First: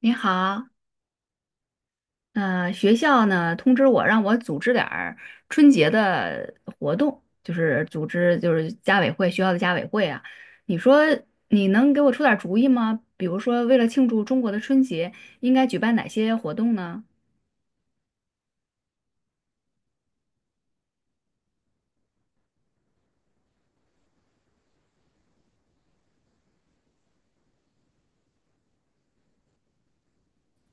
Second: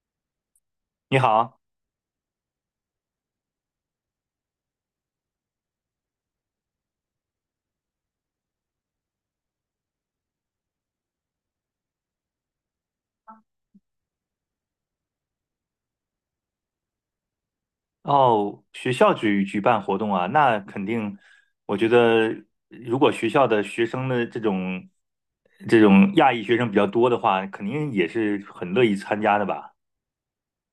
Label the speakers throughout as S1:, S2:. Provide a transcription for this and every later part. S1: 你好，
S2: 你好，
S1: 学校呢通知我让我组织点儿春节的活动，就是组织就是家委会学校的家委会啊。你说你能给我出点儿主意吗？比如说为了庆祝中国的春节，应该举办哪些活动呢？
S2: 哦，学校办活动啊，那肯定，我觉得如果学校的学生的这种亚裔学生比较多的话，肯定也是很乐意参加的吧？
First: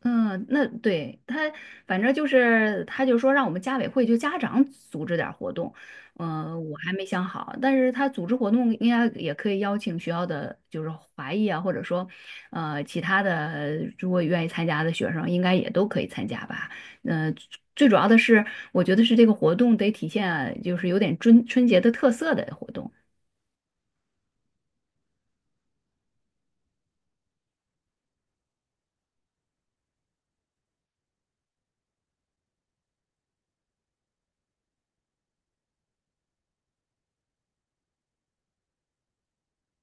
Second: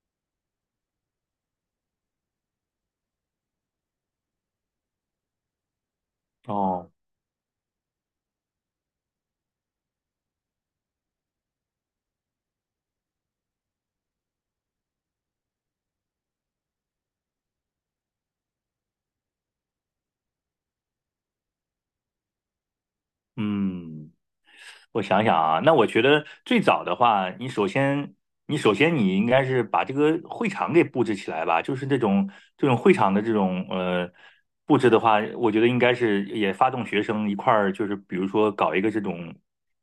S1: 嗯，那对他，反正就是，他就说让我们家委会就家长组织点儿活动，嗯，我还
S2: 哦，
S1: 没想好，但是他组织活动应该也可以邀请学校的就是华裔啊，或者说，其他的如果愿意参加的学生，应该也都可以参加吧。嗯，最主要的是，我觉得是这个活动得体现就是有点春节的特色的活动。
S2: 嗯。我想想啊，那我觉得最早的话，你首先，你应该是把这个会场给布置起来吧，就是这种会场的这种布置的话，我觉得应该是也发动学生一块儿，就是比如说搞一个这种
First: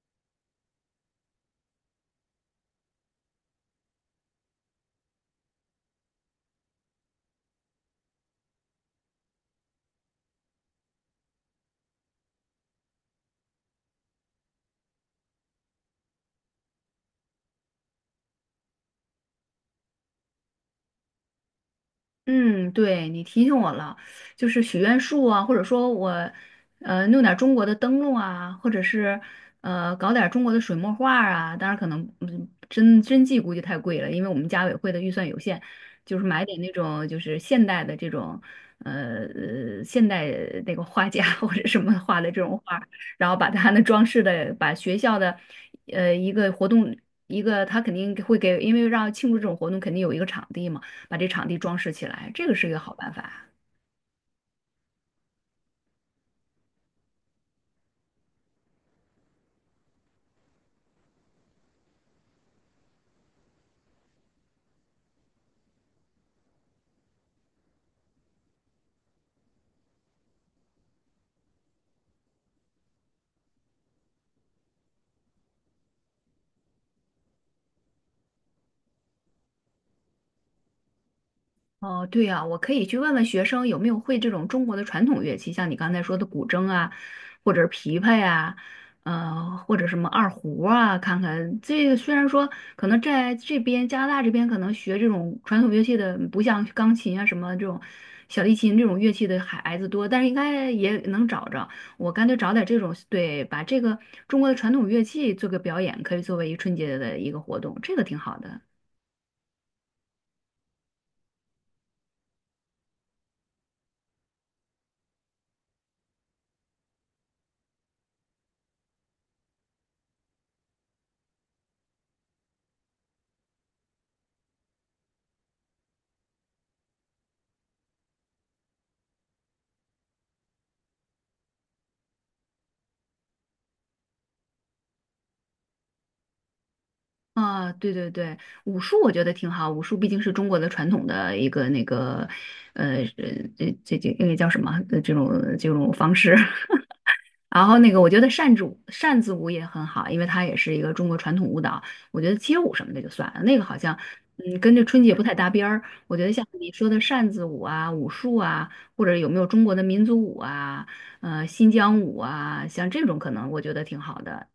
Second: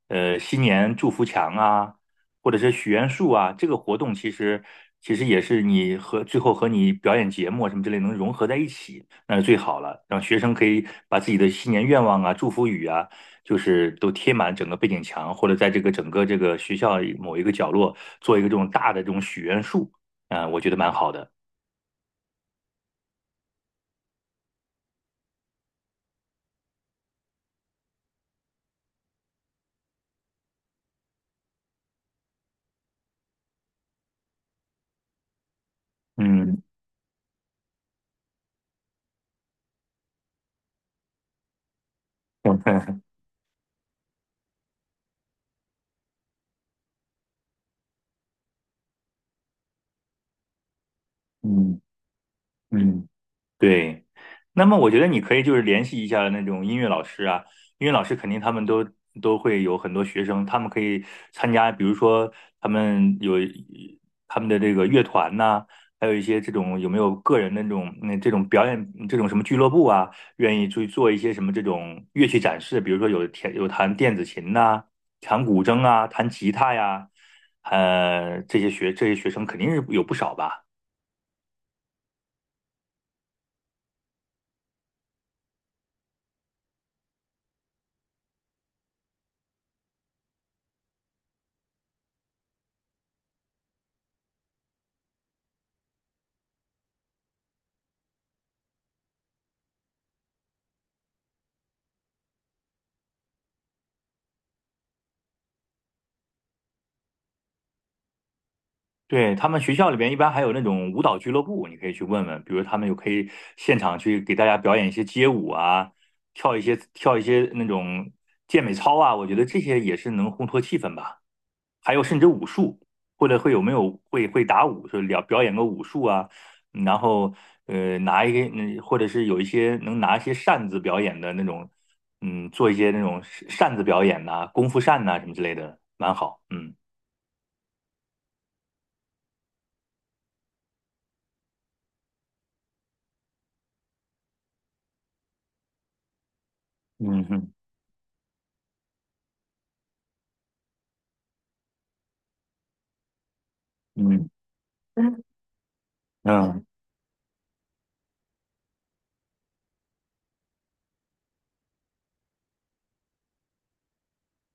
S2: 新年祝福墙啊，或者是许愿树啊，这个活动其实也是你和最后和你表演节目啊什么之类能融合在一起，那是最好了，让学生可以把自己的新年愿望啊、祝福语啊。就是都贴满整个背景墙，或者在这个整个这个学校某一个角落做一个这种大的这种许愿树，啊、我觉得蛮好的。
S1: 嗯，对，你提醒我了，就是许愿树啊，或者说我，弄点儿中国的灯笼啊，或者是搞点儿中国的水墨画儿啊。当然，可能嗯，真迹估计太贵了，因为我们家委会的预算有限，就是买点
S2: 嗯
S1: 那种就是现代的这种，呃，呃现代那个画家 或者什么画的这种画儿， 然后把它的装饰的，把学校的，一个活动，一个他肯定会给，因为让庆祝这种活动，肯定有一个场地嘛。把这场地装
S2: 嗯
S1: 饰起来，这个是一个好
S2: 嗯。
S1: 办法啊。
S2: 对，那么我觉得你可以就是联系一下那种音乐老师啊，音乐老师肯定他们都会有很多学生，他们可以参加，比如说他们有他们的这个乐团呐、还有一些这种有没有个人的那种这种表演这种什么俱乐部啊，愿意去做一些什么这种乐器展示，比如说有弹电子琴呐、弹古筝啊、弹吉他呀，这些学生肯定是有不少吧。
S1: 哦，对呀，我可以去问问学生有没有会这种中国的传统乐器，像你刚才说的古筝啊，或者是琵琶呀、或者什么二胡啊，看看这个虽然说可能在这边加拿大这边可能学这种传统乐器的，不像钢琴啊什么这种小提琴这种乐器的孩子多，但是应该也能找着。我干脆找点这种，对，把这个中国的传统乐器做个表演，可以作为一春节的一个活动，这个挺好的。
S2: 对，他们学校里边一般还有那种舞蹈俱乐部，你可以去问问，比如他们有可以现场去给大家表演一些街舞啊，跳一些那种健美操啊，我觉得这些也是能烘托气氛吧。还有甚至武术，或者会有没有会打武，就表演个武术啊，然后拿一个，或者是有一些能拿一些扇子表演的那种，做一些那种扇子表演呐、功夫扇呐、什么之类的，蛮好，嗯
S1: 啊，对对对，武术我觉得挺好。武术毕竟是中国的传统的一个那个，呃，呃这那个叫什么？呃这种这种方式。
S2: 嗯嗯
S1: 然后那个，我觉得扇子舞也很好，因为它也是一个中国传统舞蹈。我觉得街舞什么的就算了，那个好像
S2: 嗯。
S1: 嗯跟这春节不太搭边儿。我觉得像
S2: 嗯，
S1: 你说的扇子舞啊、武术啊，或者有没有中国的民族舞啊、新疆舞啊，像这种可能我觉得挺好的。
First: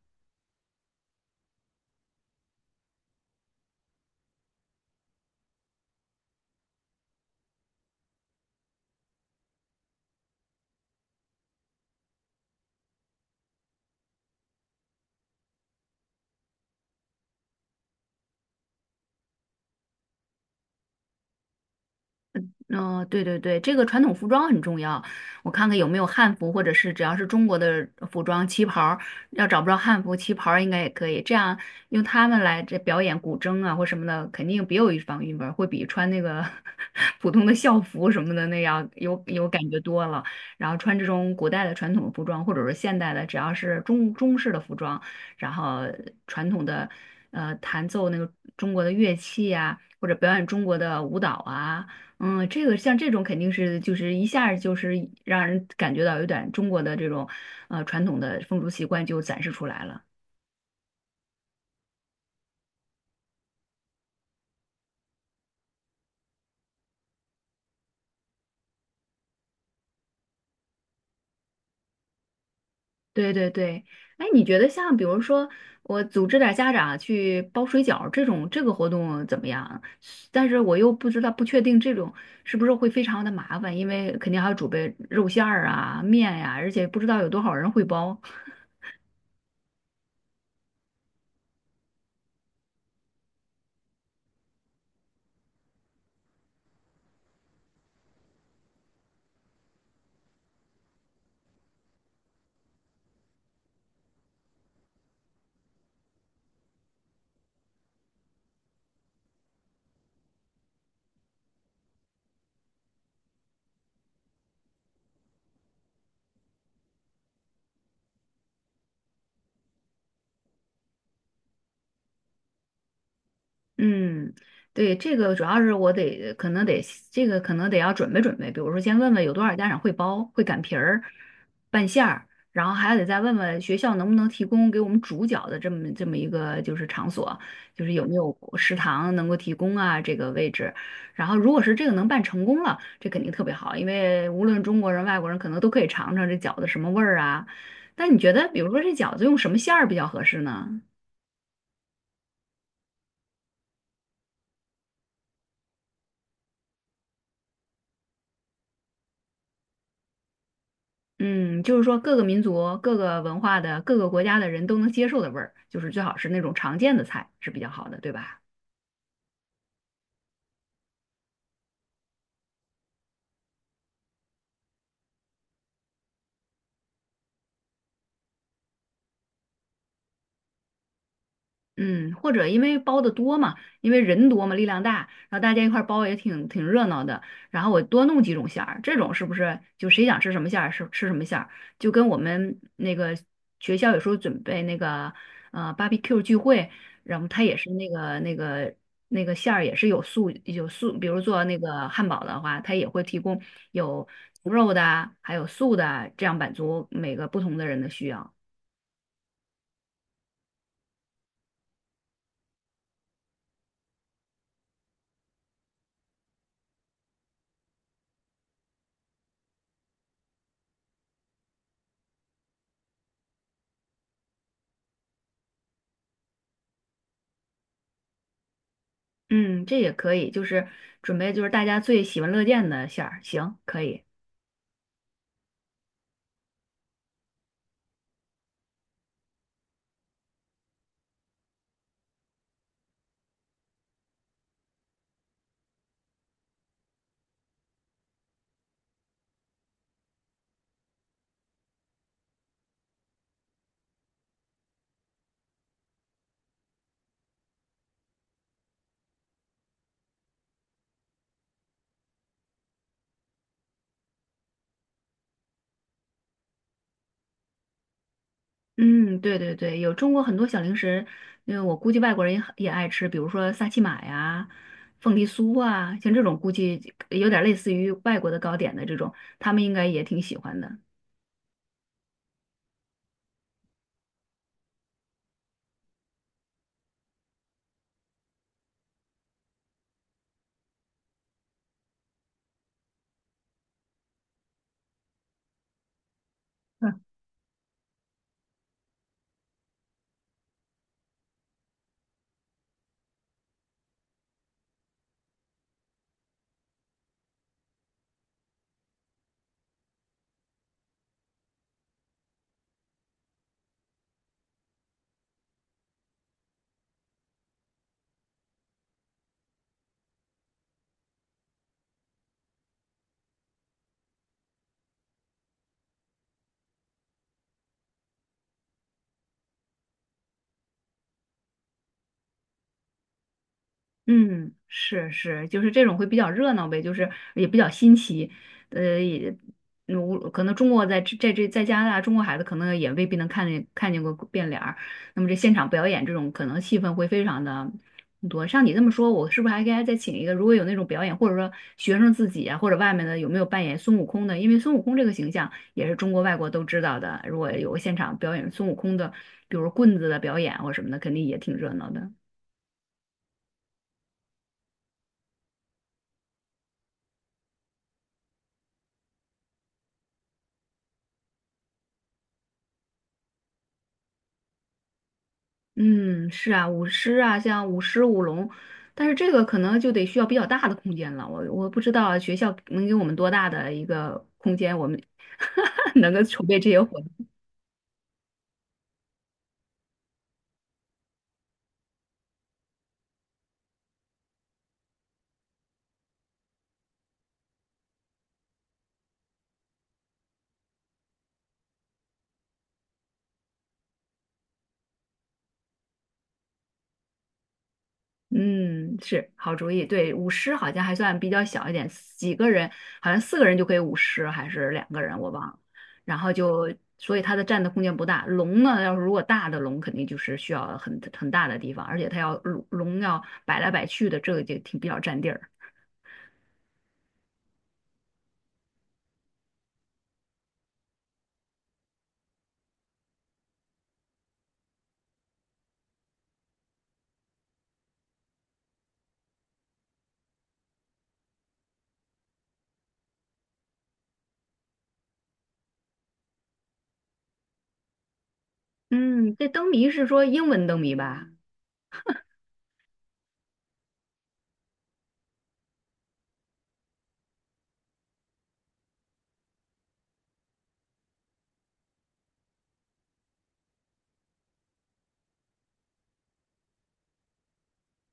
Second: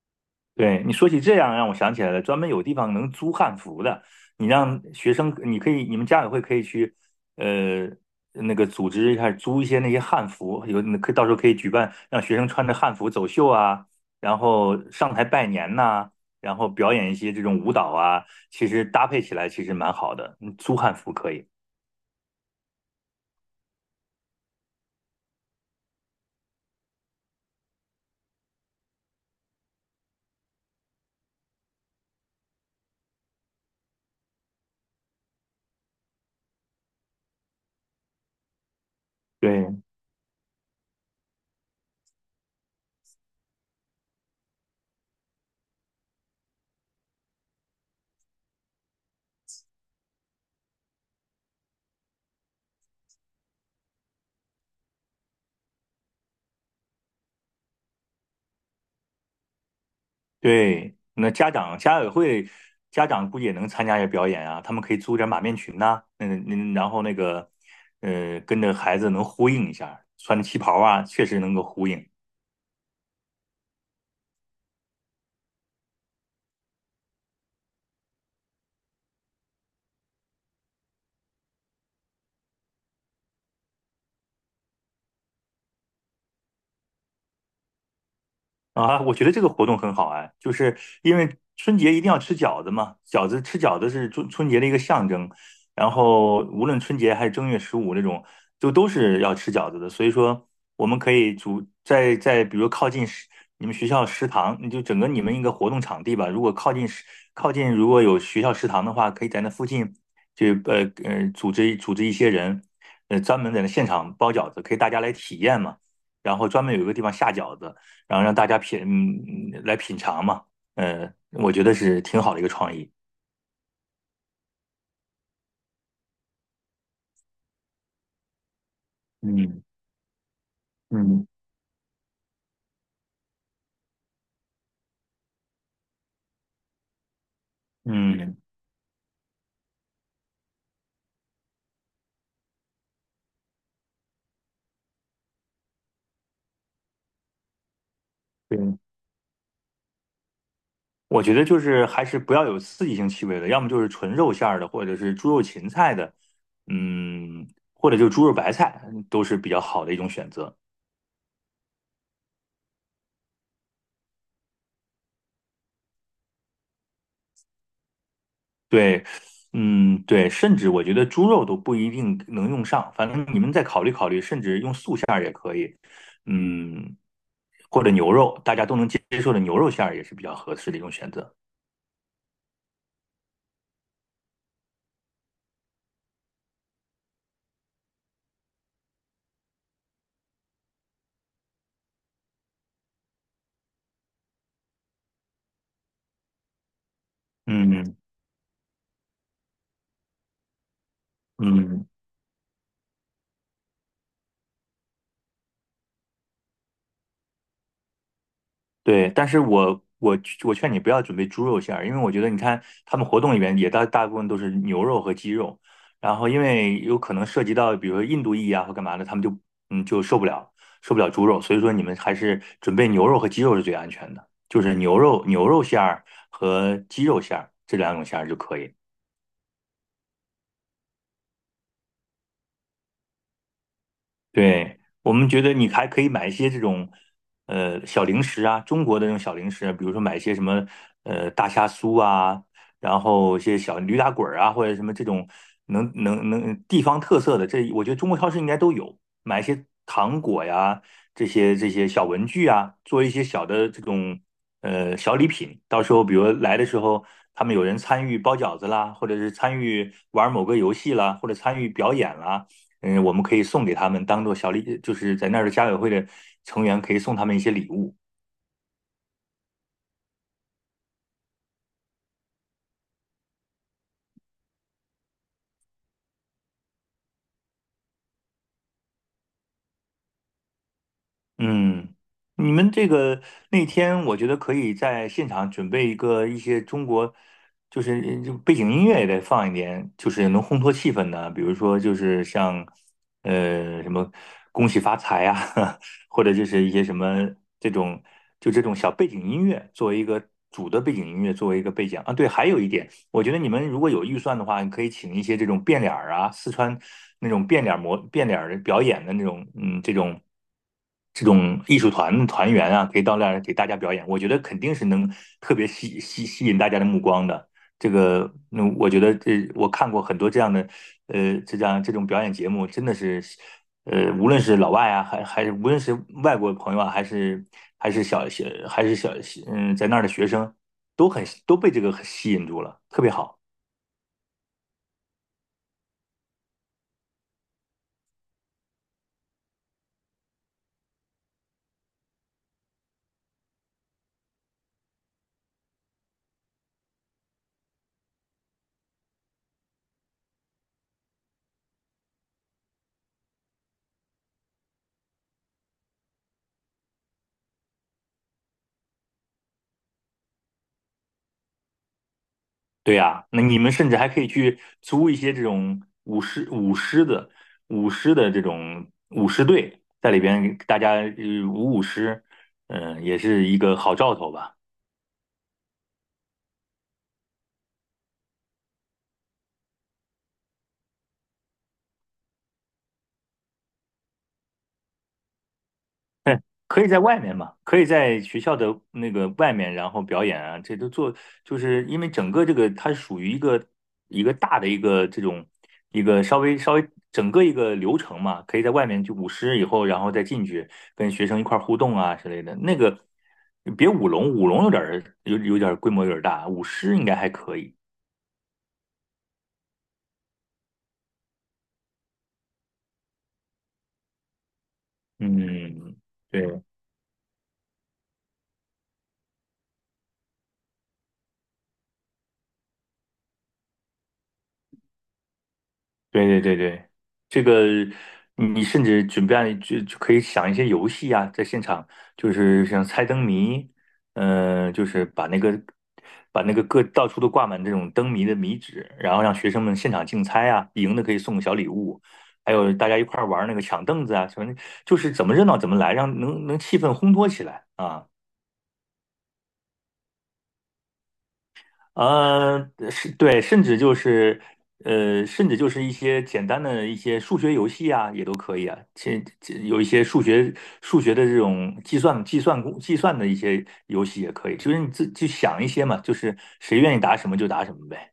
S2: 对，你说起这样，让我想起来了，专门有地方能租汉服的。你让学生，你可以，你们家委会可以去，呃，那个组织一下租一些那些汉服，有那可以到时候可以举办让学生穿着汉服走秀啊，然后上台拜年呐、然后表演一些这种舞蹈啊，其实搭配起来其实蛮好的。嗯租汉服可以。
S1: 嗯、对对对，这个传统服装很重要。我看看有没有汉服，或者是只要是中国的服装，旗袍儿要找不着汉服，旗袍儿应该也可以。这样用他们来这表演古筝啊或什么的，肯定别有一番韵味儿会比穿那个 普通的校服什么的那样有感觉
S2: 对，
S1: 多了。然后穿这种古代的传统服装，或者是现代的，只要是中式的服装，然后传统的弹奏那个中国的乐器啊，或者表演中国的舞蹈啊。嗯，这个像这种肯定是就是一下儿就是让人感觉到有点中国的这种传统的风俗习惯就展示出来了。
S2: 对，那家委会家长估计也能参加一下表演啊，他们可以租点马面裙呐、然后那个跟着孩子能呼应一下，穿着旗袍啊，确实能够呼应。
S1: 对对对，哎，你觉得像比如说我组织点儿家长啊去包水饺儿这种这个活动怎么样啊？但是我又不知道不确定这种是不是会非常的麻烦，因为肯定还要准备肉馅儿啊、面呀、而且不知道有多少人会包。
S2: 啊，我觉得这个活动很好哎，就是因为春节一定要吃饺子嘛，吃饺子是春节的一个象征，然后无论春节还是正月十五那种，就都是要吃饺子的，所以说我们可以在比如靠近你们学校食堂，你就整个你们一个活动场地吧，如果靠近如果有学校食堂的话，可以在那附近就组织组织一些人，专门在那现场包饺子，可以大家来体验嘛。然后专门有一个地方下饺子，然后让大家来品尝嘛，我觉得是挺好的一个创意。
S1: 嗯，对，这个主要是我得可能得要准备准备，比如说先问问有多少
S2: 嗯
S1: 家长会包、会擀皮儿、
S2: 嗯
S1: 拌馅儿，然后还得再问问学校能不能提供给我们煮饺子这么一个就是场所，就是有没有
S2: 嗯，
S1: 食堂能够提供啊这个位置。然后如果是这个能办成功了，这肯定特别好，因为无论中国人、外国人可能都可以尝尝这饺子什么味儿啊。但你觉得，比
S2: 对，
S1: 如说这饺子用什么馅儿比较合适呢？
S2: 我觉得就是还是不要有刺激性气味的，要么就是纯肉馅儿的，或者是猪肉芹菜的，嗯，或者就猪肉白菜都是比较好的一种选择。
S1: 嗯，就是说各个民族、各个文化的、各个国家的人都能接受的味儿，就是最好是那种常见的菜是比较好的，对吧？
S2: 对，嗯对，甚至我觉得猪肉都不一定能用上，反正你们再考虑考虑，甚至用素馅儿，嗯，或者牛肉，大家都能接受的牛肉馅儿也是比较合适的一种选择。
S1: 嗯，或者因为包的多嘛，因为人多嘛，力量大，然后大家一块儿包也挺热闹的。然后我多弄几种馅儿，这种是不是就谁想吃什么馅儿是吃什么馅儿？就跟我们那个学校有时候准备那个barbecue 聚会，然后它也是那
S2: 嗯。
S1: 个那个那个馅儿也是有素，比如做那
S2: 嗯，
S1: 个汉堡的话，它也会提供有牛肉的啊还有素的啊这样满足每个不同的人的需要。
S2: 对，但是我劝你不要准备猪肉馅儿，因为我觉得你看他们活动里面也大部分都是牛肉和鸡肉，然后因为有可能涉及到比如说印度裔啊或干嘛的，他们就嗯就受不了受不了猪肉，所以说你们还是准备牛肉和鸡肉是最安全的，就是牛肉馅儿和鸡肉馅儿这两种馅儿就可以。
S1: 嗯，这也可以，就是准备就是大家最喜闻乐见的馅儿，行，可以。
S2: 对，我们觉得你还可以买一些这种，小零食啊，中国的这种小零食，比如说买一些什么，大虾酥啊，然后一些小驴打滚儿啊，或者什么这种能地方特色的，这我觉得中国超市应该都有，买一些糖果呀，这些小文具啊，做一些小的这种小礼品，到时候比如来的时候，他们有人参与包饺子啦，或者是参与玩某个游戏啦，或者参与表演啦。我们可以送给他们当做小礼，就是在那儿的家委会的成员可以送他们一些礼物。
S1: 嗯，对对对，有中国很多小零食，因为我估计外国人也很也爱吃，比如说萨琪玛呀、凤梨酥啊，像这种估计有点类似于外国的糕点的这种，他们应该也挺喜欢的。
S2: 嗯，你们这个那天，我觉得可以在现场准备一些中国，就是背景音乐也得放一点，就是能烘托气氛的，比如说就是像什么恭喜发财啊，或者就是一些什么这种这种小背景音乐作为一个主的背景音乐作为一个背景啊。对，还有一点，我觉得你们如果有预算的话，你可以请一些这种变脸儿啊，四川那种变脸儿表演的那种，这种。这种艺术团团员啊，可以到那儿给大家表演，我觉得肯定是能特别吸引大家的目光的。这个，那我觉得我看过很多这样的，这样这种表演节目，真的是，无论是老外啊，还是无论是外国朋友啊，还是还是小小还是小，在那儿的学生，都被这个吸引住了，特别好。
S1: 嗯，是是，就是这种会比较热闹呗，就是也比较新奇，呃，也，嗯无可能中国在这在加拿大，中国孩子可能也未必能看见过变脸儿，那么这现场表演这种可能气氛会非常的多。像你这么说，我是不是还应该再请一个？如果有那种表演，或者说学生自己啊，或者外面的有没有扮演孙悟空的？因为孙悟空这个形象也是中国外国都知道的，如果有个现场表演孙悟空的，比如棍子的表演或什么的，肯定也挺热闹的。
S2: 对呀，那你们甚至还可以去租一些这种舞狮的这种舞狮队，在里边给大家舞狮，也是一个好兆头吧。
S1: 嗯，是啊，舞狮啊，像舞狮、舞龙，但是这个可能就得需要比较大的空间了。我不知道学校能给我们多大的一个空间，我们 能够筹备这些
S2: 可以
S1: 活
S2: 在外
S1: 动。
S2: 面嘛，可以在学校的那个外面，然后表演啊，这都做，就是因为整个这个它属于一个大的一个这种一个稍微整个一个流程嘛，可以在外面就舞狮以后，然后再进去跟学生一块儿互动啊之类的。那个别舞龙，舞龙有点儿规模有点儿大，舞狮应该还可以。
S1: 嗯，是好主意。对，舞狮好像还算比较小一点，几个人好像四个人就可以舞狮，还是两个人我忘了。
S2: 嗯，
S1: 然后
S2: 对，
S1: 就所以它的占的空间不大。龙呢，要是如果大的龙，肯定就是需要很很大的地方，而且它要龙要摆来摆去的，这个就挺比较占地儿。
S2: 对对对对，这个你甚至准备就可以想一些游戏啊，在现场就是像猜灯谜，就是把那个各到处都挂满这种灯谜的谜纸，然后让学生们现场竞猜啊，赢的可以送个小礼物，还有大家一块儿玩那个抢凳子啊，什么就是怎么热闹怎么来，让能气氛烘托起来啊。
S1: 嗯，这灯谜是说英文灯谜吧？
S2: 是对，甚至就是，甚至就是一些简单的一些数学游戏啊，也都可以啊。有一些数学的这种计算的一些游戏也可以，就是你自己去想一些嘛，就是谁愿意答什么就答什么呗。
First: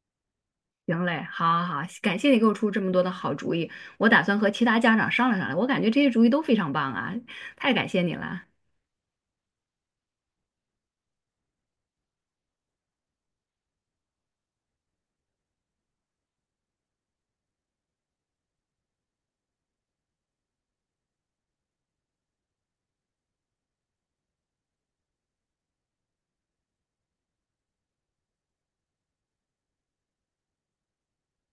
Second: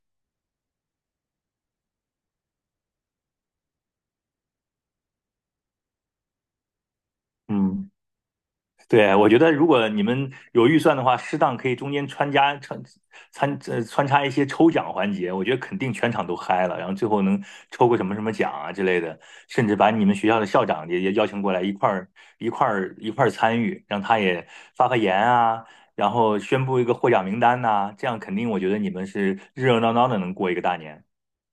S1: 行嘞，好好好，感谢你给我出这么多的好主意，我打算和其他家长商量商量。我感觉这些主意都非常棒啊，太感
S2: 嗯。
S1: 谢你了。
S2: 对，我觉得如果你们有预算的话，适当可以中间穿插一些抽奖环节，我觉得肯定全场都嗨了，然后最后能抽个什么什么奖啊之类的，甚至把你们学校的校长也邀请过来一块儿参与，让他也发言啊，然后宣布一个获奖名单呐、这样肯定我觉得你们是热热闹闹的能过一个大年。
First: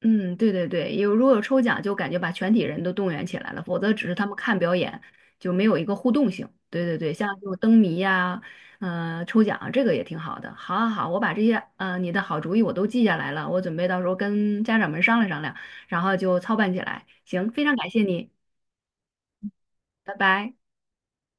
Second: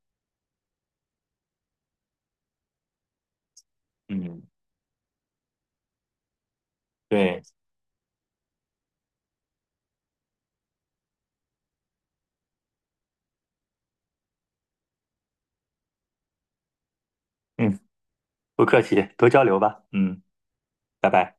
S1: 嗯，对对对，有如果有抽奖，就感觉把全体人都动员起来了，否则只是他们
S2: 嗯，
S1: 看表演，就没有一个互动性。对对对，像这
S2: 对，
S1: 种灯谜呀、抽奖啊这个也挺好的。好好好，我把这些你的好主意我都记下来了，我准备到时候跟家长们商量商量，然后就操办起来。行，非常
S2: 嗯，
S1: 感谢你，
S2: 不客气，多交流吧。
S1: 拜
S2: 嗯，
S1: 拜。
S2: 拜拜。